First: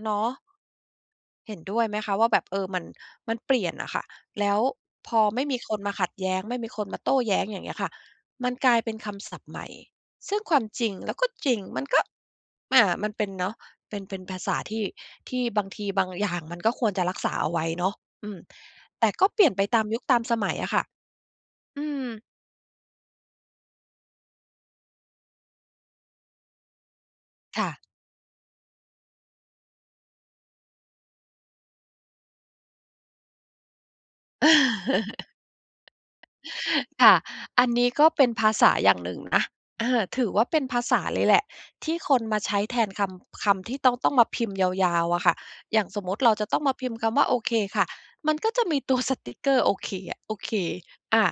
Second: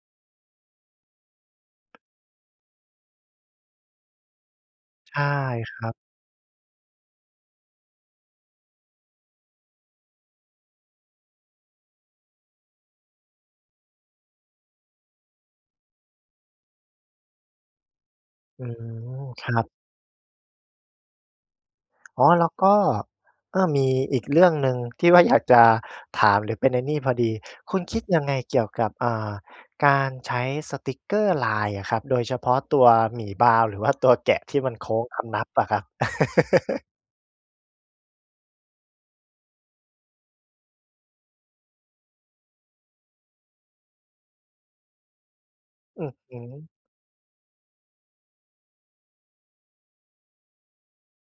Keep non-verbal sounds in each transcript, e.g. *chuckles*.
เนาะ เห็นด้วยไหมคะว่าแบบ เอ่อ มัน มันเปลี่ยนอะค่ะ แล้วพใชอ่ไม่มีคคนรัมาบ ขัดแย้งไม่มีคนมาโต้แย้ง อย่างเงี้ยค่ะ มันกลายเป็นคำศัพท์ใหม่ ซึ่งความจริง แล้วก็จริง มันก็ อ่า มันเป็นเนาะ เป็น เป็นภาษาที่ ที่บางทีบางอย่างมันก็ควรจะรักษาเอาไว้เนาะ อืม อืแต่กม ็เปคลี่รยนัไปบ ตามยุค ตามสมัยอะค่ะ อืม อ๋อ แล้วก็ เอ่อ มีอีกเรื่องหนึ่งที่ว่าอยากจะถาม หรือเป็นไอ้นี่พอดี ค่คะ ุณ คิดยังไงเกี่ยวกับ อ่า การใช้สติกเกอร์ไลน์อะครับ โดยเฉพาะตัวหมีบราวน์ หรือว่าตัวแกะที่มันโค้งคำนับอะครับ? *laughs* *laughs* ค่ะ อันนี้ก็เป็นภาษาอย่างหนึ่งนะ เออ ถือว่าเป็นภาษาเลยแหละ ที่คนมาใช้แทนคำ คำที่ต้อง ต้องมาพิมพ์ยาว ๆ อะค่ะ อย่างสอมืมอุติเรฮาจะตึ ้องมาพิมพ์คำว่า โอเคค่ะ มันก็จะมี ตัว สติกเกอร์โอเคอะ โอเค อะ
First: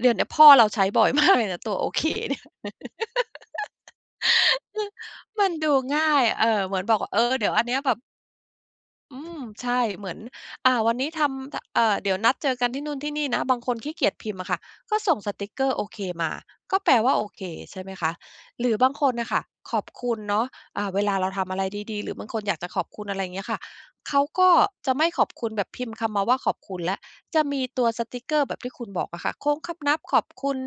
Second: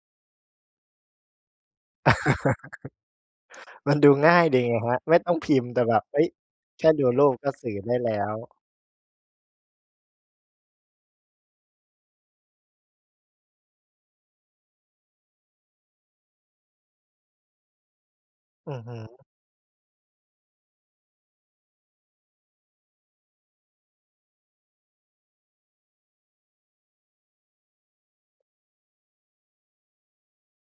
เดี๋ยวเนี้ยพ่อเราใช้บ่อย มาก เลยนะตัว โอเคเนี่ย *laughs* มันดูง่ายดีไงครับ ไม่ต้*laughs* องมพันิมพด์ูแต่แบงบ ่เาอ๊ย ย เอ่อ เหมแืคอน่บอกดูว่า เอ่รูอ ปเดกี็๋ยวอัสนื่เนอี้ยไแดบ้บ แล้ว อืม ใช่ เหมือน อ่า วันนี้ทำจะ อ่า เดี๋ยวนัดเจอกันที่นู่นที่นี่นะ บางคนขี้เกียจพิมพ์อะค่ะ ก็ส่งสติกเกอร์โอเคมา ก็แปลว่า โอเค ใช่ไหมคะ? หรอืืออบฮาึ งคนน่ะค่ะ ขอบคุณเนาะ อ่า เวลาเราทำอะไรดี ๆ หรือบางคนอยากจะขอบคุณ อะไรเงี้ยค่ะ เขาก็จะไม่ขอบคุณแบบพิมพ์คำมาว่าขอบคุณแล้ว จะมีตัวสติกเกอร์แบบที่คุณบอกอะค่ะ โค้งคำนับขอบคุณ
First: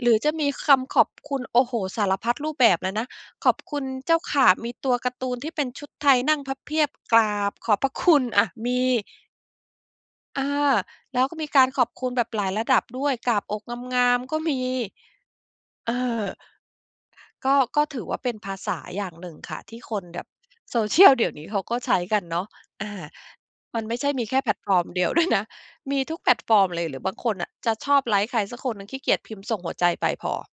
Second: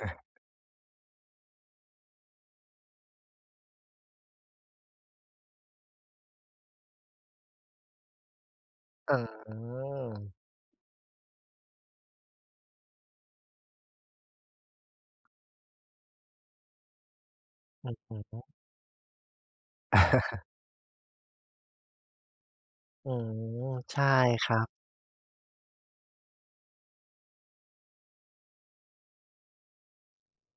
หรือจะมีคำขอบคุณ โอ้โฮ สารพัดรูปแบบเลยนะ ขอบคุณเจ้าค่ะ มีตัวการ์ตูนที่เป็นชุดไทยนั่งพับเพียบกราบขอบพระคุณอะ มี อ๋อ อ่า แล้วก็มีการขอบคุณแบบหลายระดับด้วย กราบอกงาม ๆ ก็มี เอ่อ ก็ ก็อืถือว่าอเปฮ็นึ ภาษาอย่างหนึ่งค่ะ ที่คนแบบ *chuckles* social เดี๋ยวนี้เขาก็ใช้กันเนาะ อา อืม มันไมใ่ชใ่ช่มีแค่คแพลรัตบ ฟอร์ม ด้วยนะ มีทุกแพลตฟอร์มเลย หรือบางคนน่ะ จะชอบไลฟ์ใครสักคนหนึ่ง ขี้เกียจพิมพ์ส่งหัวใจไปพอ